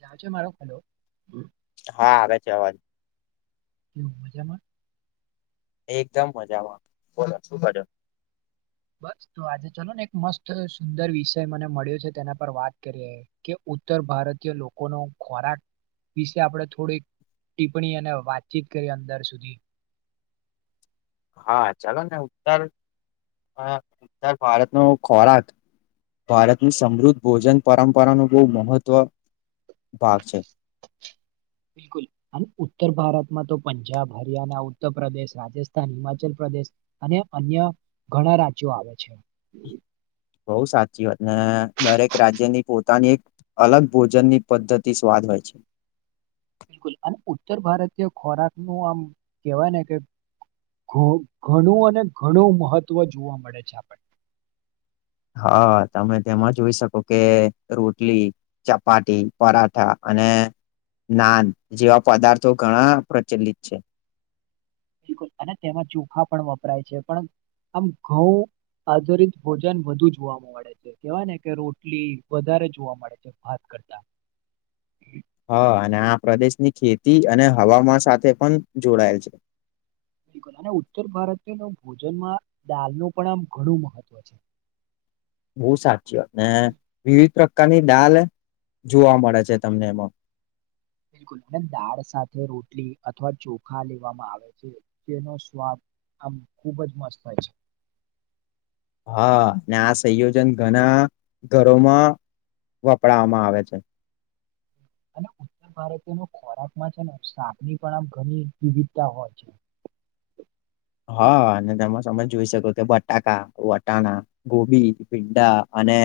જાજો [unintelligible] હા આવે છે અવાજ કેમ છો મજામાં એકદમ મજામાં બોલો શું કોવ છો. બસ તો આજે ચલો ને એક મસ્ત સુંદર વિષય મને મળ્યો છે તેના પર વાત કરીએ કે ઉત્તર ભારતીય લોકોનો ખોરાક વિશે આપણે થોડીક ટીપ્પણી અને વાતચીત કરી અંદર સુધી હા ચાલો ને ઉત્તર ઉત્તર ભારત નો ખોરાક ભારતની સમૃદ્ધ ભોજન પરંપરાનું બોવ મહત્વ ભાગ છે બિલકુલ અને ઉત્તર ભારતમાં તો પંજાબ હરિયાણા ઉત્તર પ્રદેશ રાજસ્થાન હિમાચલ પ્રદેશ અને અન્ય ઘણા રાજ્યો આવે છે. બઉ સાચી વાત ને દરેક રાજ્યની પોતાની એક અલગ ભોજન ની પદ્ધતિ સ્વાદ હોય છે. બિલકુલ અને ઉત્તર ભારતીય ખોરાક નું આમ કેહેવાય ને કે ધ ઘણું અને ઘણું મહત્ત્વ જોવા મળે છે આપણે હા તમે તેમાં જોઈ શકો કે રોટલી ચપાટી પરાઠા અને નાદ જેવા પદાર્થો ઘણા પ્રચલિત છે. બિલકુલ અને તેમાં ચોખા પણ વપરાય છે પણ આમ ઘઉં આધારિત ભોજન વધુ જોવા મળે છે કેવાય ને કે રોટલી વધારે જોવા મળે છે ભાત કરતા હા અને આ પ્રદેશની ખેતી અને હવામાં સાથે પણ જોડાયેલ છે. બિલકુલ અને ઉત્તર ભારતીય ન ભોજનમાં દાલનું પણ આમ ઘણું મહત્વ છે. બહુ સાચી વાત ને વિવિધ કક્કાની ડાલ જોવા મળે છે તમને એમાં બિલકુલ અને દાળ સાથે રોટલી અથવા ચોખા લેવામાં આવે છે જેનો સ્વાદ આમ ખુબ જ મસ્ત થાય છે. હા આ સંયોજન ઘણા ઘરોમાં વપરાવામાં આવે છે. [inaudible] ભારતી ની ખોરાક માં છે ને સાખની પણ આમ ઘણી વિવિધતા હોય છે. હા અને તેમાં તમે જોઈ શકો કે બટાકા વટાણા ગોભી ભીંડા અને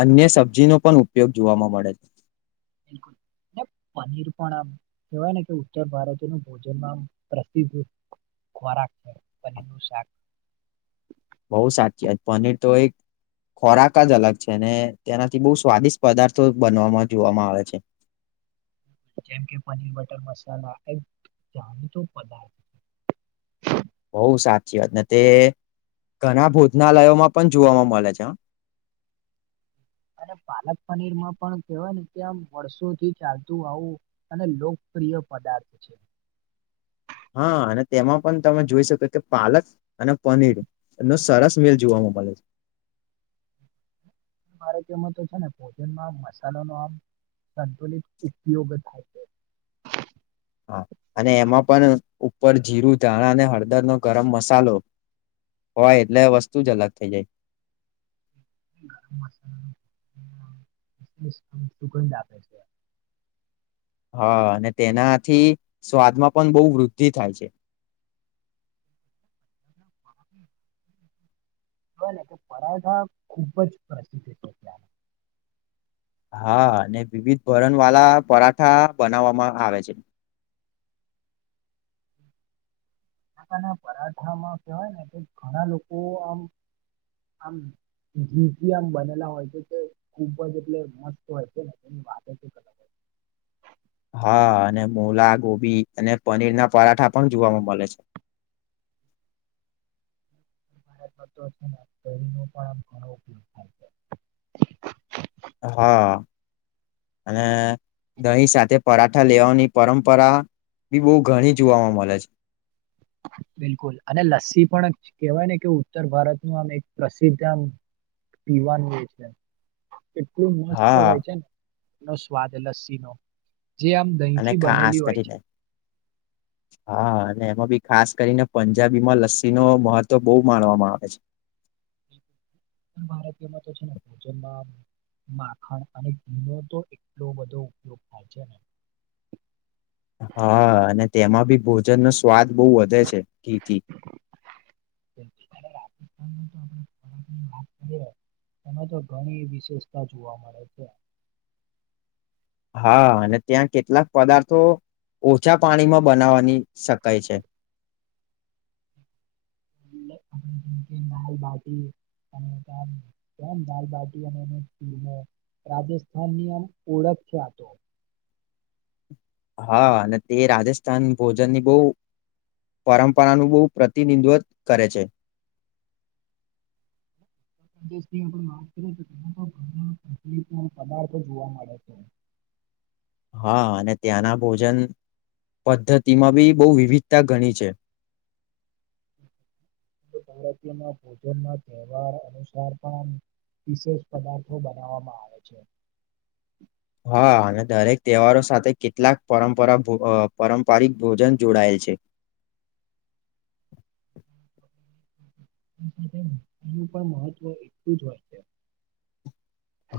અન્ય સબજી નો પણ ઉપયોગ જોવાવામાં મળે છે [unintelligible] પનીર પણ આમ કેવાય ને કે ઉત્તર ભારત ન ભોજનમાં આમ પ્રસિદ્ધ ખોરાક છે પનીર નું શાક બહુ સાચી વાત પનીર તો એક ખોરાક જ અલગ છે ને તેનાથી બહુ સ્વાદિષ્ટ પદાર્થો બનવામાં જોવામાં આવે છે. [inaudible] જેમ કે પનીર બટર મસાલા એ જાણીતો પદાર્થ બઉ સાચી વાત ને તે ઘણા ભોજનાલયોમાં પણ જોવાવામાં મળે છે. [inaudible] અને પાલક પનીરમાં પણ કેવાય ને ત્યાં આમ વર્ષોથી ચાલતું આવું અને પ્રિય પદાર્થ છે. હા અને તેમાં પણ તમે જોઈ શકો કે પાલક અને પનીર નો સરસ મેલ જોવા મળે ભલે છે. [inaudible] તો છે ને ભોજનમાં મસાલો નો આમ સંતુલિત ઉપયોગ થાય છે [inaudible] હા અને એમાં પણ ઉપર જીરું ધાણા અને હળદરનો ગરમ મસાલો હોય એટલે વસ્તુ જ અલગ થઇ જાય. ગરમ મસાલા વિઈ દખે છે [unintelligible] [inaudible] હા અને તેનાથી સ્વાદમાં પણ બહુ વૃદ્ધિ થાય છે. - [inaudible] એને કે પરાઠા ખુબ જ પ્રસિદ્ધ છે હા અને વિવિધ ભરણ વાળા પરાઠા બનાવવામાં આવે છે કકા ના પરાઠામાં કહેવાય ને કે ઘણા લોકો આમ આમ ઘી આમ બનેલા હોય છે તે ખૂબ જ એટલે મસ્ત હોય છેને એની વાત ખ હો [inaudible] હા અને મોલા ગોભી અને પનીર ના પરાઠા પણ જોવાવામાં મળે છે. [inaudible] ભારત છે શ ન પણ આ ઘણો ઉપયોગ થાય છે હા. અને દહીં સાથે પરાઠા લેવાની પરંપરા બી બહુ ઘણી જોવાવામાં મળે છે હ. બિલકુલ અને લસ્સી પણ કેહેવાય ને કે ઉત્તર ભારત નું આમ એક પ્રસિદ્ધ આમ પીવાનું જે છે. કેટલું મસ્ત હા હોય છે ને એનો સ્વાદ લસ્સી નો અને ખાસ કરીને હા અને એમાં બ ખાસ કરીને પંજાબીમાં લસ્સી ન મહત્વ બહુ માણવામાં આવે છે પણ ભારતીયો માં તો છે ને ભોજનમાં માખણ અને ઘીનો તો એટલો બધો ઉપયોગ થાય છે ને હા અને તેમાં ભી ભોજન નો સ્વાદ બહુ વધે છે ઘીથી છે ને રાજસ્થાનમાં આપણે ખોરાકની લાભ [unintelligible] એમાં તો ઘણી વિશેષતા જોવા મળે છે. હા અને ત્યાં કેટલાક પદાર્થો ઓછા પાણીમાં બનાવાની શકાય છે આપમ કે દાલ બાટી અને તમ દાલ બાટી એ રાજસ્થાનની આમ ઓળખ છે આતો. હા અને તે રાજસ્થાન ભોજનની બહુ પરંપરાનુ બહુ પ્રતિનિધિત્વ કરે છે. [inaudible] વાત કરીએ તેમાં પણ ઘણા તકલીફ પદાર્થો જોવા મળે છે. [inaudible] હા અને ત્યાંના ભોજન પદ્ધતિમાં બી બહુ વિવિધતા ઘણી છે. ભારતી ના ભોજન ના તહેવાર અનુસાર પણ વિશેષ પદાર્થો બનાવવામાં આવે છે. હા અને દરેક તહેવારો સાથે કેટલાક પરંપરા પારંપરિક ભોજન જોડાયેલ છે. છે હમ નું પણ મહત્વ એટલું જ હોય છે.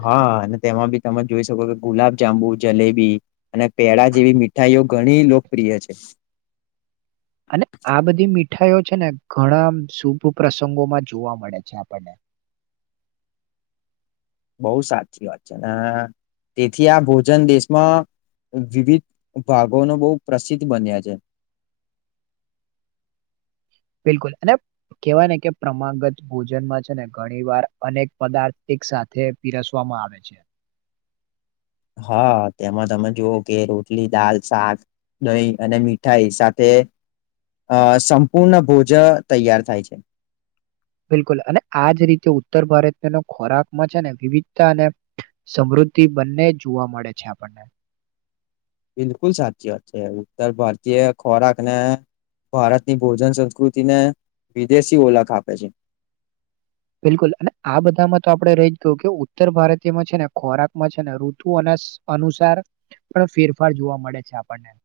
હા અને તેમાં બી તમે જોઈ શકો કે ગુલાબ જાંબુ જલેબી અને પેળા જેવી મીઠાઈઓ ઘણી લોકપ્રિય છે. અને આ બધી મીઠાઈઓ છે ને ઘણા શુભ પ્રસંગોમાં જોવા મળે છે આપણને બહુ સાચી વાત છે અને તેથી આ ભોજન દેશમાં વિવિધ ભાગોનો બહુ પ્રસિદ્ધ બન્યા છે. બિલકુલ અને કેવાય ને કે પ્રમાગત ભોજનમાં છે ને ઘણી વાર અનેક પદાર્થ સાથે પીરસવામાં આવે છે. હા તેમાં તમે જો કે રોટલી દાલ શાક દહી અને મીઠાઈ સાથે અ સંપૂર્ણ ભોજ તૈયાર થાય છે. બિલકુલ અને આજ રીતે ઉત્તર ભારતનો ખોરાકમાં છે ને વિવિધતા અને સમૃ્ધ તિ બંને જોવા મળે છે આપણને. બિલકુલ સાચી વાત છે ઉત્તર ભારતીય ખોરાક ને ભારતની ભોજન સંસ્કૃતિને વિદેશી ઓળખ આપે છે. બિલકુલ અને આ બધામાં તો આપડણે રહી ગયું કે ઉત્તર ભારતીયમાં છે ને ખોરાકમાં છે ને ઋતુ અને અનુસાર પણ ફેરફાર જોવા મળે છે આપણને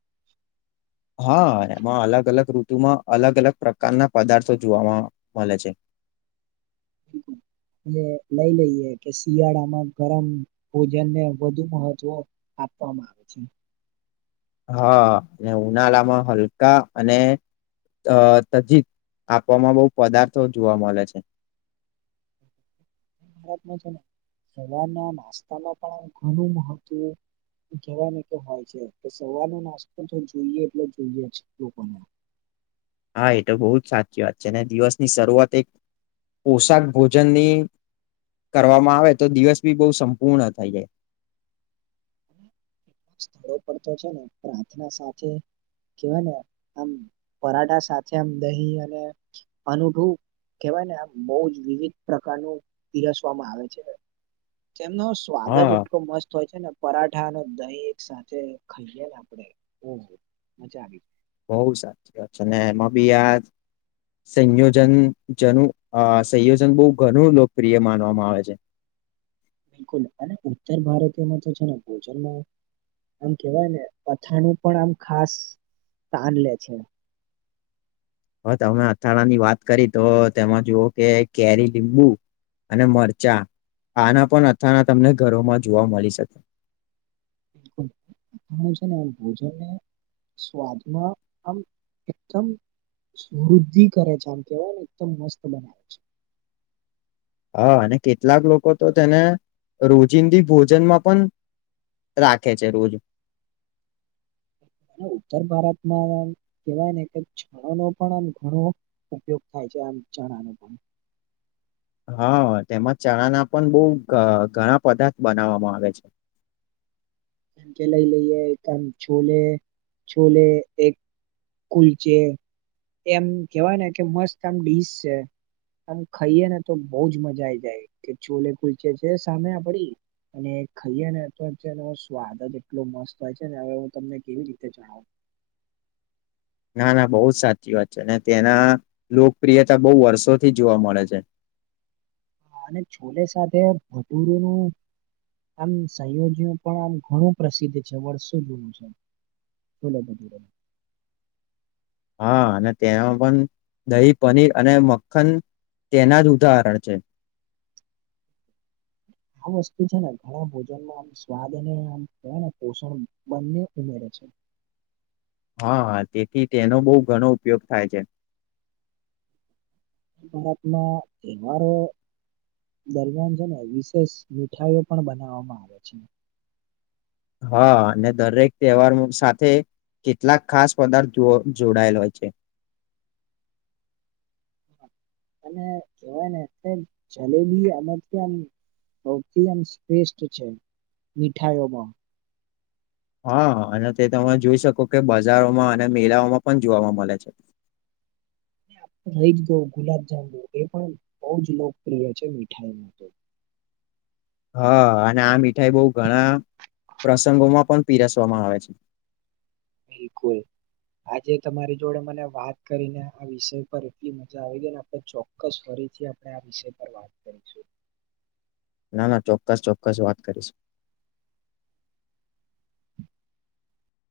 હા એમાં અલગ અલગ રૂત તુંમાં અલગ-અલગ પ્રકારના પદાર્થો જોવાવામાં મળે છે. હમ એ લઈ લઈએ કે શિયાળામાં ગરમ ભોજનને વધુ મહત્વ આપવામાં આવે છે. હા અને ઉનાળામાં હલકા અને અ તજી આપવામાં બહુ પદાર્થો જોવા મળે છે. હ [unintelligible] સવારના નાસ્તામાં પણ ઘણું મહત્વ કહેવા કે હોય છે તો સવારનો નાસ્તો જો જોઈએ એટલો જોઈએ જ લોકોને [inaudible] [unintelligible] હા એ તો બહુ જ સાચી વાત છે અને દિવસની શરૂઆત એક પોશાક ભોજનની કરવામાં આવે તો દિવસ બી બહુ સંપૂર્ણ થઈ જાય. સ્થળો પર તો છે ને પ્રાર્થના સાથે કેવાય ને આમ પરાઠા સાથે આમ દહી અને અનઠું કવાય ને આ બહુ જ વિવિધ પ્રકારનું પીરસવામાં આવે છે. તેમનો સ્વાદ જ હા એટલો મસ્ત તોય છે ને પરાઠા અને દહીં એક સાથે ખાઈએ ને આપણેે ઓ મજા આવી. બઉ સાચી વાત છે અનેને એમાં બી દ સંયોજન જન સંયોજન બહુ ઘણું લોકપ્રિય માનવામાં આવે છે. બિલકુલ અને ઉત્તર ભારતીયમાં તો છે ને ભોજનમાં આમ કેવાય ને અથાણું પણ આમ ખાસ તાન લે છે. [inaudible] [unintelligible] હ તમે અથાણા ની વાત કરી તો તેમાં જુઓ કે કેરી લીંબુ અને મરચાં આના પણ અથાણા તમને ઘરોમાં જોવા મળી શકે બિલકુલ છે ને ભોજનને સ્વાદમાં આમ એકદમ વૃદ્ધિ કરે છે આમ કેવાયને એકદમ મસ્ત બનાવે છે [inaudible] [unintelligible] હા અને કેટલાક લોકો તો તેને રોજિંદી ભોજનમાં પણ રાખે છે રોજ હ અને ઉત્તર ભારતમાં કહેવાય ને કે છણો નો પણ આમ ઘણો ઉપયોગ થાય આમ જણાનું પણ હા તેમાં ચણા ના પણ બહ ઘણા પદાર્થ બનાવવામાં આવે છે કેમ કે લઈ લઈએ એક આમ છોલે છોલે એક કુલચે એમ કેવાય ને કે મસ્ત આમ ડીશ છે અને ખાઈએ ને તો બહજ મજા આઈ જાય કે ચોલે કુલચે છે સામે આપડી અને ખાઈએે ને તોનો સ્વાદ જ એટલો મસ્ત હોય છે ને હવે હું તમને કેવી રીતે જણાવું ના ના બહ જ સાચી વાત છે અને તેના લોકપ્રિયતા બહુ વર્ષોથી જોવા મળે છે હ અને છોલે સાથે ભટૂરનુંું આમ સંયોજઓ પણ આમ ઘણું પ્રસિદ્ધ છે વર્ષું જૂનું છે છોલો હા અને તેમાં પણ દહી પનીર અને મખન તેના જ ઉદાહરણ છે [inaudible] આ વસ્તુ છે ને ઘણા ભોજનમાંમ સ્વાદ અને આમ પોષણ બંને ઉમેરે છે [inaudible] હા હ તેથી તેનો બહ ઘણો ઉપયોગ થાય છે ભારતમાં તહેવારો દરમિયાનજને વિશેષ મીઠાઈઓ પણ બનાવવામાં આવે છે હા અને દરેક તહેવાર સાથે કેટલાક ખાસ પદાર્થો જોડાયેલા હોય છે [inaudible] અને કેવાય ને જલેબી આમ કે આમ અતમ શ્રેષ્ઠ છે મીઠાઈઓમાં હા અને તે તમે જોઈ શકો કે બજારોમાં અને મેળાઓમાં પણ જોવા મળે છે [inaudible] રઈ ગ ગુલાબ જાંુ એ પણ બહ જ લોકપ્રિય છે મીઠાઈમાં તો [inaudible] હા અને આ મીઠાઈ બહ ઘણા પ્રસંગોમાં પણ પીરસવામાં આવે છે બિલકુલ આજે તમારી જોડે મને વાત કરીને આ વિષય પર એટલી મજા આવી ગઈ ને આપે ચોક્કસ ફર આપણે આ વિષય પર વાત કરીશું ના ચોક્કસ ચોક્કસ વાત કરીશ